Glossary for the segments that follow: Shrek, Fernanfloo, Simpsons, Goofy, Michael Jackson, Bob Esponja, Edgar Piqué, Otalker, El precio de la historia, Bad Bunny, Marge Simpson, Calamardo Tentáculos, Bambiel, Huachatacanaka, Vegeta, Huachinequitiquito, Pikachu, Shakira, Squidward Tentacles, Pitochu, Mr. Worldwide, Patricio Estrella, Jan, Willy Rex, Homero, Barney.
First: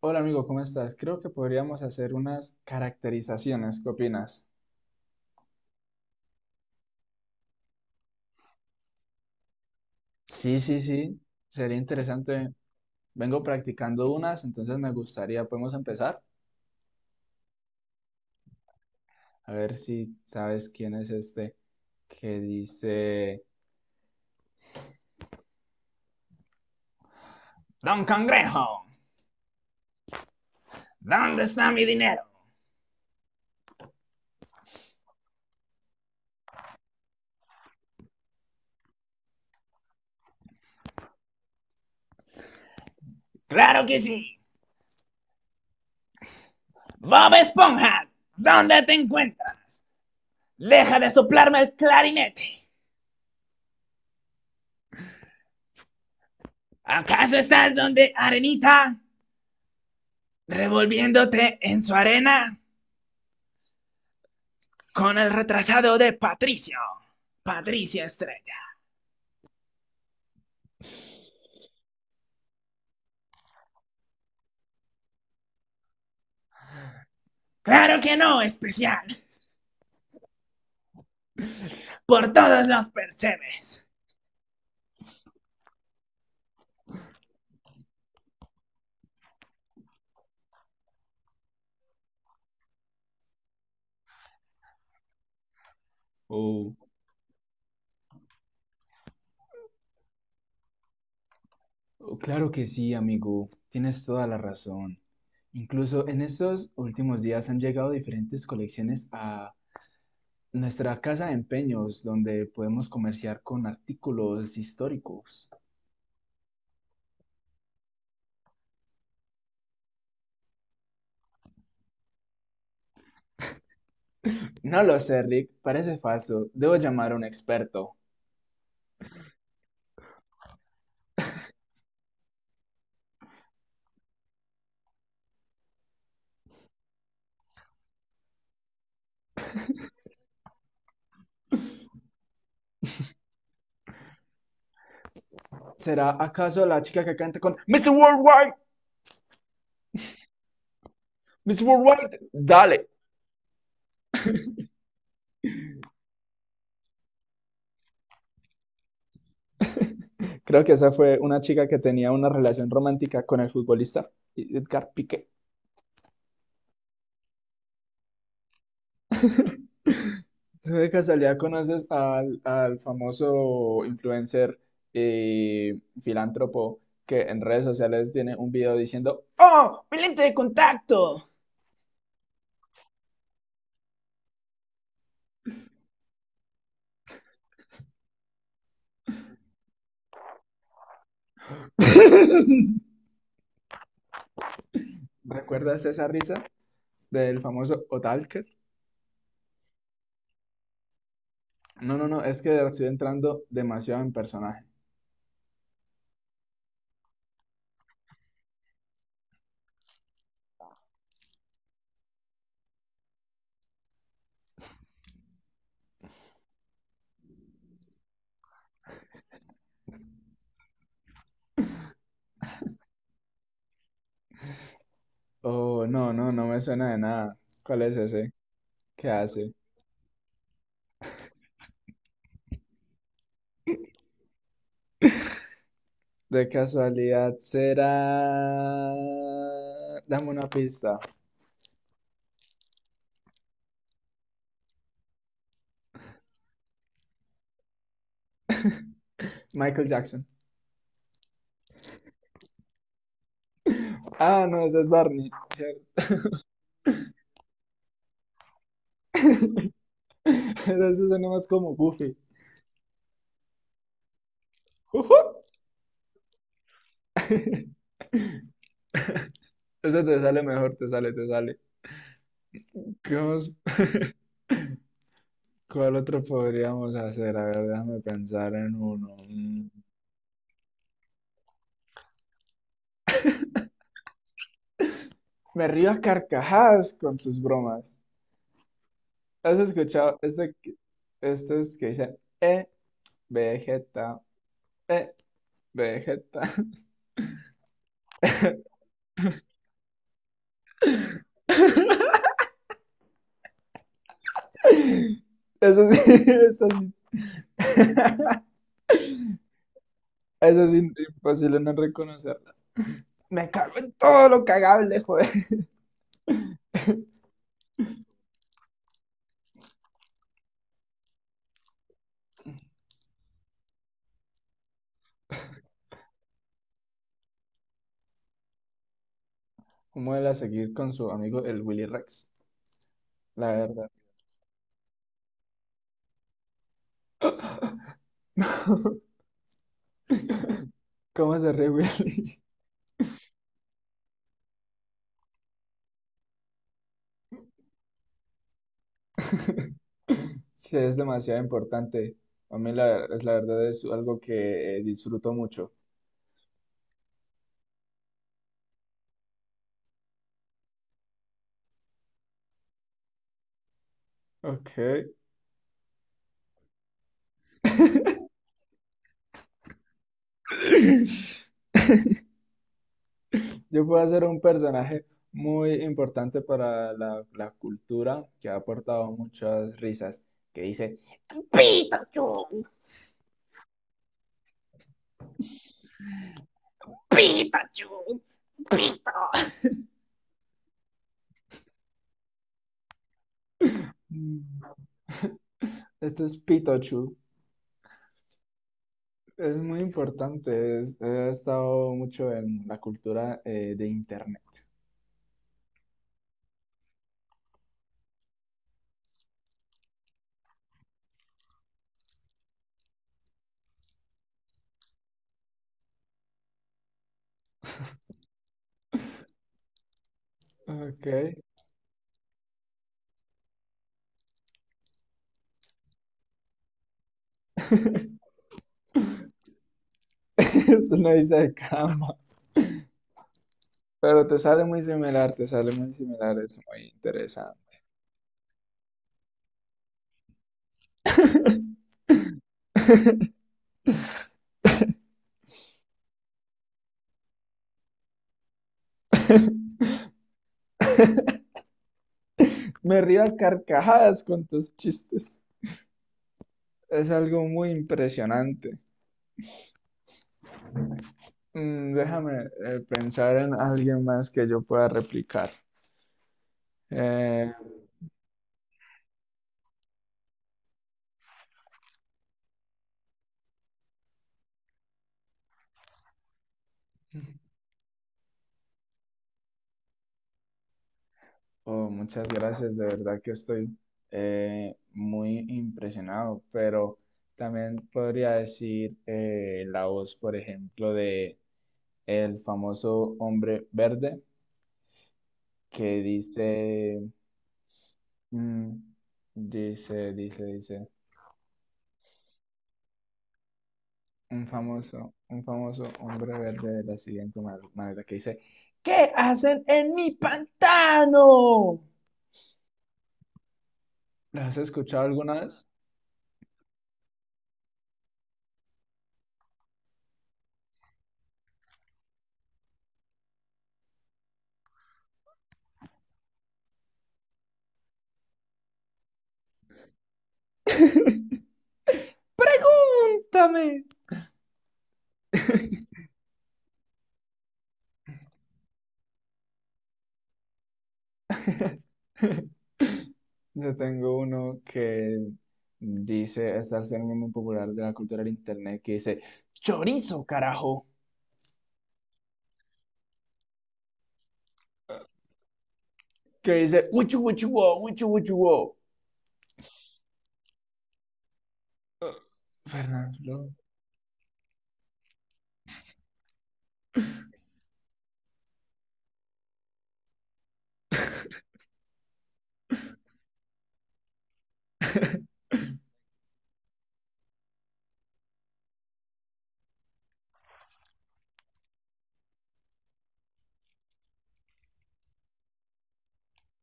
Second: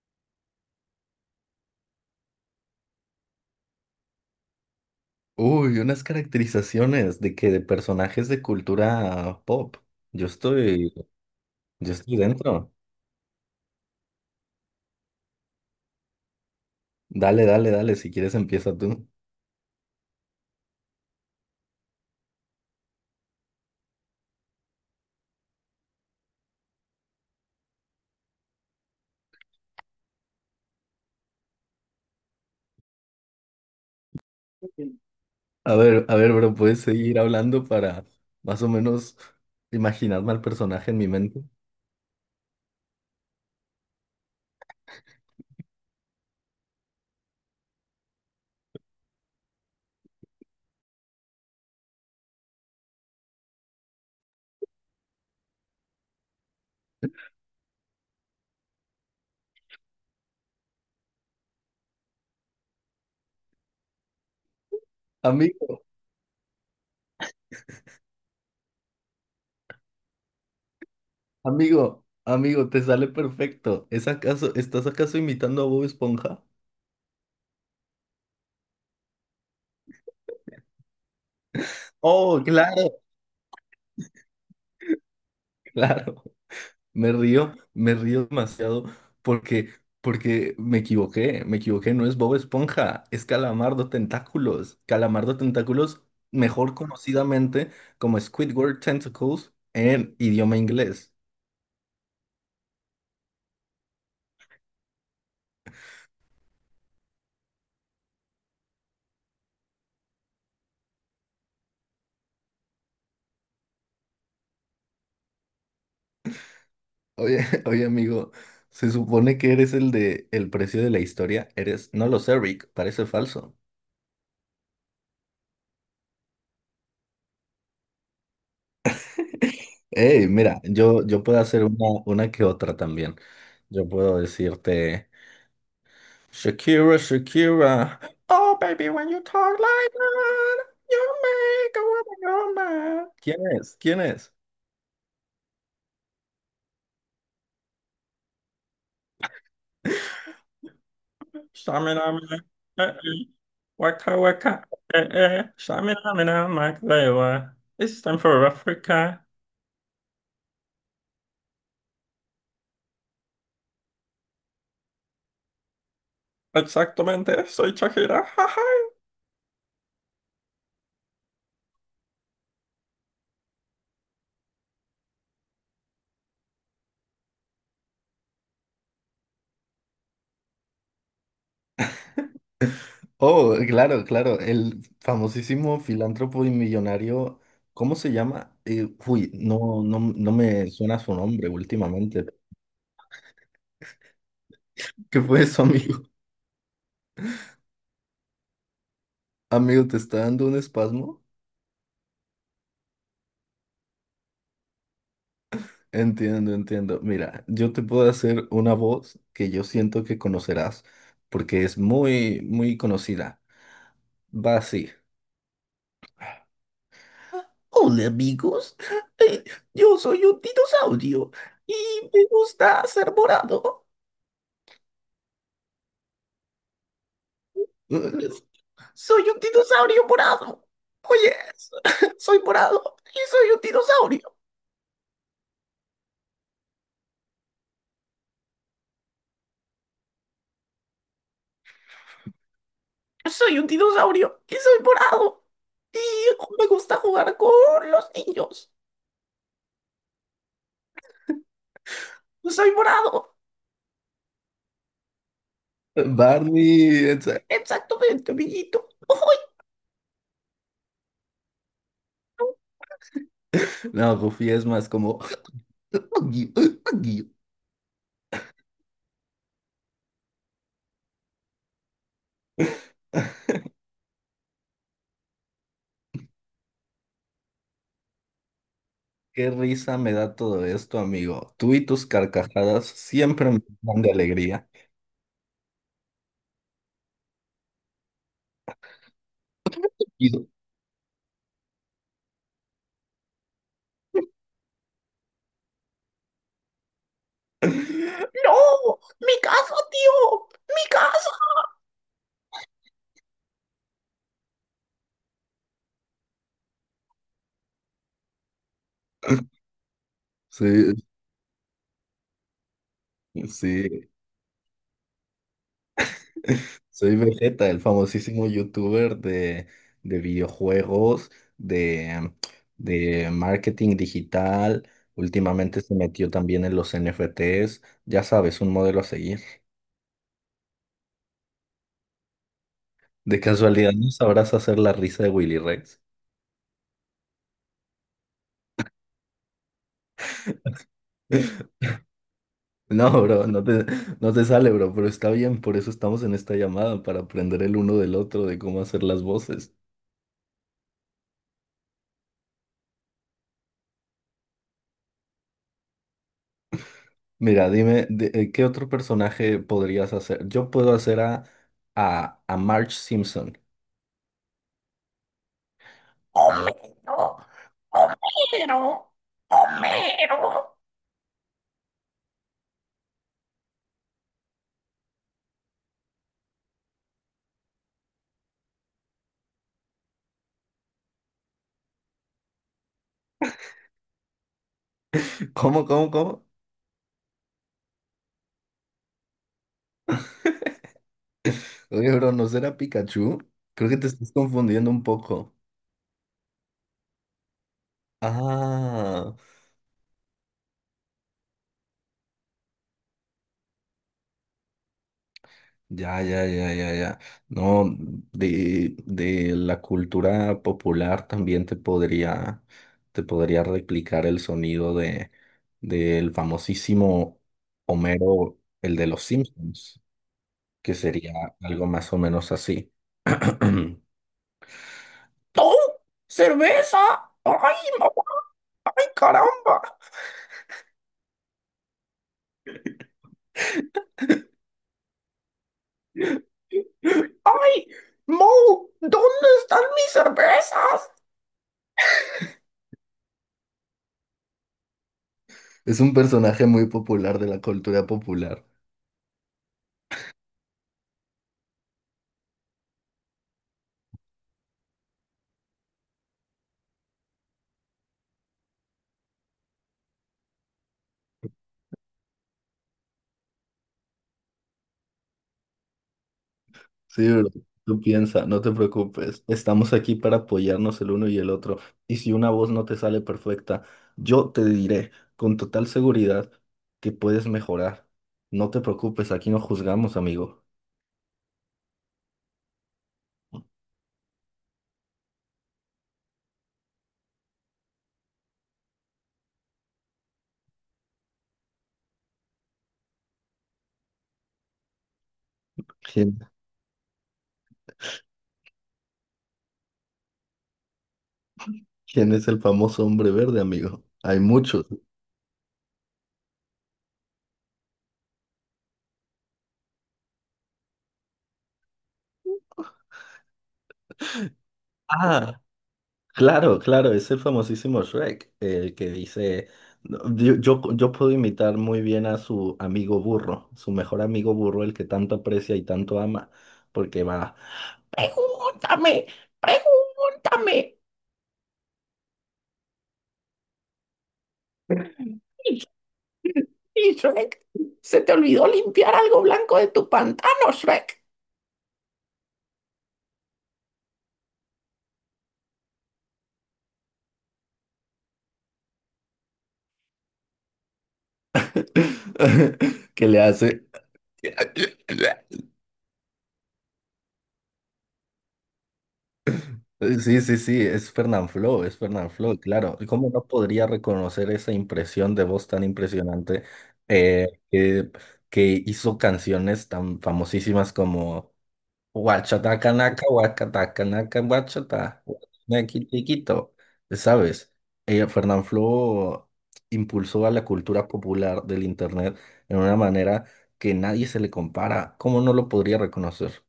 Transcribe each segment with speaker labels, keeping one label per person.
Speaker 1: Hola amigo, ¿cómo estás? Creo que podríamos hacer unas caracterizaciones. ¿Qué opinas?
Speaker 2: Uy, unas caracterizaciones de que de personajes de cultura pop. Yo
Speaker 1: Sí, sí,
Speaker 2: estoy,
Speaker 1: sí. Sería
Speaker 2: yo estoy
Speaker 1: interesante.
Speaker 2: dentro.
Speaker 1: Vengo practicando unas, entonces me gustaría, podemos empezar.
Speaker 2: Dale, dale, dale, si quieres empieza tú.
Speaker 1: A ver si sabes quién es este que dice... Don Congrejo, ¿dónde está mi dinero?
Speaker 2: A ver, bro, ¿puedes seguir hablando para más o menos imaginarme al personaje en mi mente?
Speaker 1: Claro que sí. Bob Esponja, ¿dónde te encuentras? Deja de soplarme el clarinete. ¿Acaso estás donde Arenita, revolviéndote en su arena con el
Speaker 2: Amigo,
Speaker 1: retrasado de Patricio? Patricio Estrella.
Speaker 2: amigo, amigo, te sale perfecto. ¿Es acaso, estás acaso imitando a Bob Esponja?
Speaker 1: Claro que no, especial. Por
Speaker 2: Oh,
Speaker 1: todos los
Speaker 2: claro,
Speaker 1: percebes.
Speaker 2: claro. Me río demasiado porque, porque me equivoqué, no es Bob Esponja, es Calamardo Tentáculos. Calamardo Tentáculos, mejor
Speaker 1: Oh,
Speaker 2: conocidamente como Squidward Tentacles en idioma inglés.
Speaker 1: oh, claro que sí, amigo. Tienes toda la razón. Incluso en estos últimos días han llegado diferentes colecciones a nuestra casa de empeños, donde podemos comerciar con artículos históricos.
Speaker 2: Oye, oye amigo, se supone que eres el de El precio de la historia, eres, no lo sé, Rick, parece falso.
Speaker 1: No lo sé, Rick. Parece falso. Debo llamar a un experto.
Speaker 2: Hey, mira, yo puedo hacer una que otra también. Yo puedo decirte. Shakira, Shakira. Oh, baby, when you talk like that, you make a woman go mad. ¿Quién es? ¿Quién es?
Speaker 1: ¿Será acaso la chica que canta con Mr. Worldwide? Mr.
Speaker 2: Shaminama,
Speaker 1: Worldwide,
Speaker 2: eh,
Speaker 1: dale.
Speaker 2: eh, Waka, waka, shaminama, waka. Esa.
Speaker 1: Creo que esa fue una chica que tenía una relación romántica con el futbolista Edgar Piqué.
Speaker 2: Exactamente, soy Shakira. Jaja.
Speaker 1: ¿Tú de casualidad conoces al famoso influencer y filántropo que en redes sociales tiene un video diciendo, ¡Oh, mi lente de contacto!
Speaker 2: Oh, claro, claro. El famosísimo filántropo y millonario. ¿Cómo se llama? No, no, no me suena su nombre últimamente. ¿Qué fue eso,
Speaker 1: ¿Recuerdas
Speaker 2: amigo?
Speaker 1: esa risa del famoso Otalker?
Speaker 2: Amigo, ¿te está dando un espasmo?
Speaker 1: No, no, no, es que estoy entrando demasiado en personaje.
Speaker 2: Entiendo, entiendo. Mira, yo te puedo hacer una voz que yo siento que conocerás porque es muy, muy conocida. Va así. Hola amigos, Eh, yo soy un dinosaurio y me gusta ser morado.
Speaker 1: Oh, no, no, no me suena de nada. ¿Cuál es ese? ¿Qué
Speaker 2: Soy un
Speaker 1: hace?
Speaker 2: dinosaurio morado. Oye, soy morado y soy un dinosaurio.
Speaker 1: De casualidad será. Dame una pista.
Speaker 2: Soy un dinosaurio y soy morado. Y me gusta jugar con los niños.
Speaker 1: Michael Jackson.
Speaker 2: Soy morado.
Speaker 1: Ah, no, ese es Barney, ¿cierto?
Speaker 2: Barney, exactamente, amiguito. Uy.
Speaker 1: Eso suena más como Goofy.
Speaker 2: No, Goofy es más como...
Speaker 1: Ujú.
Speaker 2: "Uy, uy, uy".
Speaker 1: Eso te sale mejor, te sale, te sale. ¿Qué más? ¿Cuál otro podríamos hacer? A ver, déjame pensar en uno.
Speaker 2: Qué
Speaker 1: Mm.
Speaker 2: risa me da todo esto, amigo. Tú y tus carcajadas siempre me dan de alegría.
Speaker 1: Me río a carcajadas con tus bromas. ¿Has escuchado
Speaker 2: Y-
Speaker 1: este, estos que dicen, Vegeta, eh, Vegeta?
Speaker 2: ¡No! ¡Mi casa, tío! ¡Mi casa!
Speaker 1: Eso sí, eso sí. Eso es
Speaker 2: Sí,
Speaker 1: in- imposible no reconocerla. Me cago en
Speaker 2: sí.
Speaker 1: todo lo cagable, joder.
Speaker 2: Soy Vegeta, el famosísimo youtuber de videojuegos, de, de marketing digital. Últimamente se metió también en los NFTs. Ya sabes, un modelo a seguir.
Speaker 1: ¿Cómo él a seguir con su amigo el Willy Rex?
Speaker 2: De
Speaker 1: La
Speaker 2: casualidad,
Speaker 1: verdad.
Speaker 2: ¿no sabrás hacer la risa de Willy Rex?
Speaker 1: ¿Cómo se ríe Willy?
Speaker 2: No, bro, no te sale, bro, pero está bien, por eso estamos en esta llamada, para aprender el uno del otro de cómo hacer las voces.
Speaker 1: Sí, es demasiado importante. A mí es la verdad, es algo que disfruto mucho.
Speaker 2: Mira, dime, ¿qué otro personaje podrías hacer? Yo puedo hacer a Marge Simpson.
Speaker 1: Ok. Yo puedo ser un personaje muy importante para la cultura que ha aportado muchas risas. Que dice, Pikachu,
Speaker 2: ¿Cómo?
Speaker 1: Pikachu, Pikachu.
Speaker 2: Oye, bro, ¿no será Pikachu? Creo que te estás
Speaker 1: Mm,
Speaker 2: confundiendo un poco.
Speaker 1: este es Pitochu.
Speaker 2: Ah,
Speaker 1: Es muy importante. Es- ha estado mucho en la cultura de internet.
Speaker 2: ya, ya, ya, ya, ya. No, de la cultura popular también te podría replicar el sonido del famosísimo Homero, el de los Simpsons. Que
Speaker 1: Ok.
Speaker 2: sería algo más o menos así. ¡Oh! ¡Cerveza! ¡Ay, mamá! ¡Ay, caramba!
Speaker 1: Es una isla de cama. Pero te sale muy similar, te sale muy similar. Es muy interesante.
Speaker 2: ¡Ay! ¡Mo! ¿Dónde están mis cervezas? Es un personaje muy popular de la cultura popular.
Speaker 1: Me río a carcajadas con tus chistes. Es algo muy impresionante. Mm, déjame pensar en alguien más que yo pueda replicar.
Speaker 2: Sí, bro.
Speaker 1: Eh,
Speaker 2: Tú piensa, no te preocupes. Estamos aquí para apoyarnos el uno y el otro. Y si una voz no te sale perfecta, yo te diré con total seguridad que puedes mejorar. No te preocupes, aquí no juzgamos, amigo.
Speaker 1: Oh, muchas gracias, de verdad que estoy muy impresionado, pero también podría decir, la voz, por ejemplo, de el famoso hombre verde que
Speaker 2: ¿Quién,
Speaker 1: dice, mm, dice, dice, dice,
Speaker 2: ¿quién es el famoso hombre verde, amigo? Hay muchos.
Speaker 1: un famoso hombre verde de la siguiente manera, que dice, ¿qué hacen en mi pantano? ¿Lo has escuchado alguna
Speaker 2: Ah,
Speaker 1: vez?
Speaker 2: claro, claro, es el famosísimo Shrek, el que dice, no, yo puedo imitar muy bien a su amigo burro, su mejor amigo burro, el que tanto aprecia y tanto ama, porque va, pregúntame, pregúntame.
Speaker 1: ¡Pregúntame!
Speaker 2: Y y Shrek, se te olvidó limpiar algo blanco de tu pantano, Shrek.
Speaker 1: Yo tengo uno que dice, es algo muy popular de la cultura del internet, que dice, chorizo, carajo.
Speaker 2: ¿Que le hace?
Speaker 1: Que dice, uchu, uchu, wo, uchu, uchu, wo.
Speaker 2: Sí, sí, sí, es Fernanfloo, claro.
Speaker 1: Fernando,
Speaker 2: ¿Cómo no
Speaker 1: Loo.
Speaker 2: podría reconocer esa impresión de voz tan impresionante eh, que, que hizo canciones tan famosísimas como Huachatacanaka, Huacatacanaka, Huachata, Huachinequitiquito, ¿sabes? Fernanfloo impulsó a la cultura popular del Internet en una manera que nadie se le compara. ¿Cómo no lo podría reconocer?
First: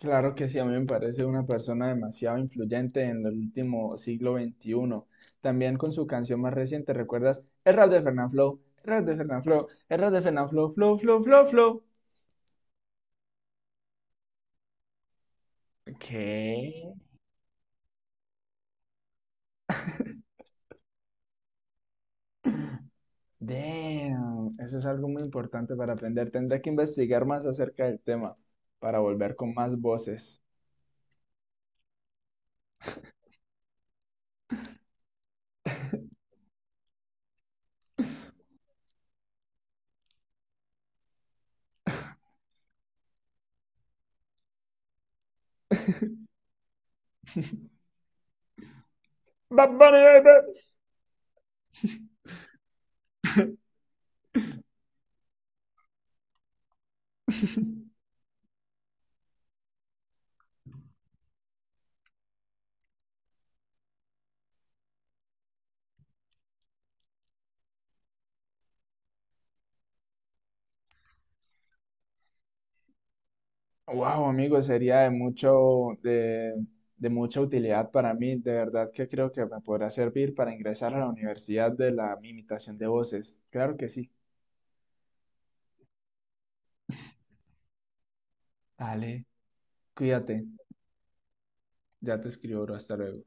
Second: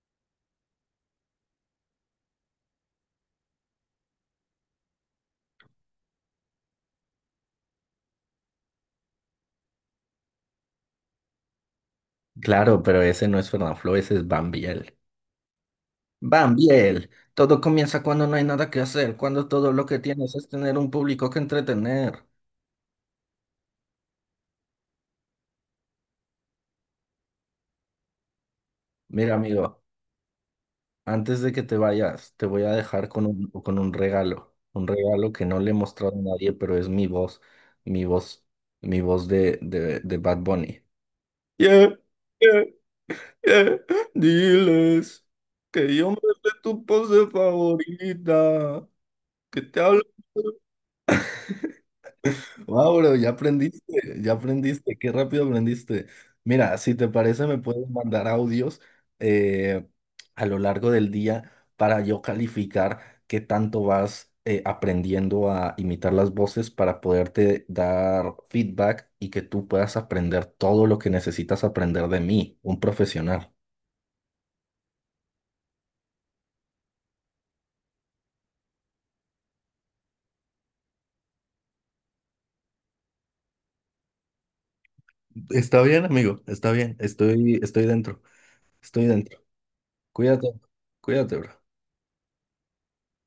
Speaker 1: Claro que sí, a mí me parece una persona demasiado influyente en el último siglo XXI. También con su canción más reciente, ¿recuerdas? El rap de Fernanfloo, el rap de Fernanfloo, el rap de Fernanfloo, flow, flow, flow, flow.
Speaker 2: Claro, pero ese no es Fernanfloo, ese es Bambiel. Van
Speaker 1: ¿Qué?
Speaker 2: bien, todo comienza cuando no hay nada que hacer, cuando todo lo que tienes es tener un público que entretener.
Speaker 1: Damn, eso es algo muy importante para aprender. Tendré que investigar más acerca del tema para
Speaker 2: Mira,
Speaker 1: volver con más
Speaker 2: amigo,
Speaker 1: voces.
Speaker 2: antes de que te vayas, te voy a dejar con un regalo que no le he mostrado a nadie, pero es mi voz, mi voz, mi voz de Bad Bunny. Yeah, yeah, yeah. Diles que yo me sé tu pose favorita, que
Speaker 1: Bad
Speaker 2: te hablo.
Speaker 1: Bunny, baby.
Speaker 2: Wow, bro, ya aprendiste, qué rápido aprendiste. Mira, si te parece, me puedes mandar audios eh, a lo largo del día para yo calificar qué tanto vas aprendiendo a imitar las voces para poderte dar feedback y que tú puedas aprender todo lo que necesitas aprender de mí, un profesional.
Speaker 1: Wow, amigo, sería de mucho, de mucha utilidad para mí. De verdad que creo que me podrá servir para ingresar a la universidad de la imitación de voces. Claro que sí.
Speaker 2: Está bien, amigo, está bien, estoy dentro, estoy
Speaker 1: Ale,
Speaker 2: dentro.
Speaker 1: cuídate.
Speaker 2: Cuídate, cuídate, bro.
Speaker 1: Ya te escribo, bro. Hasta luego.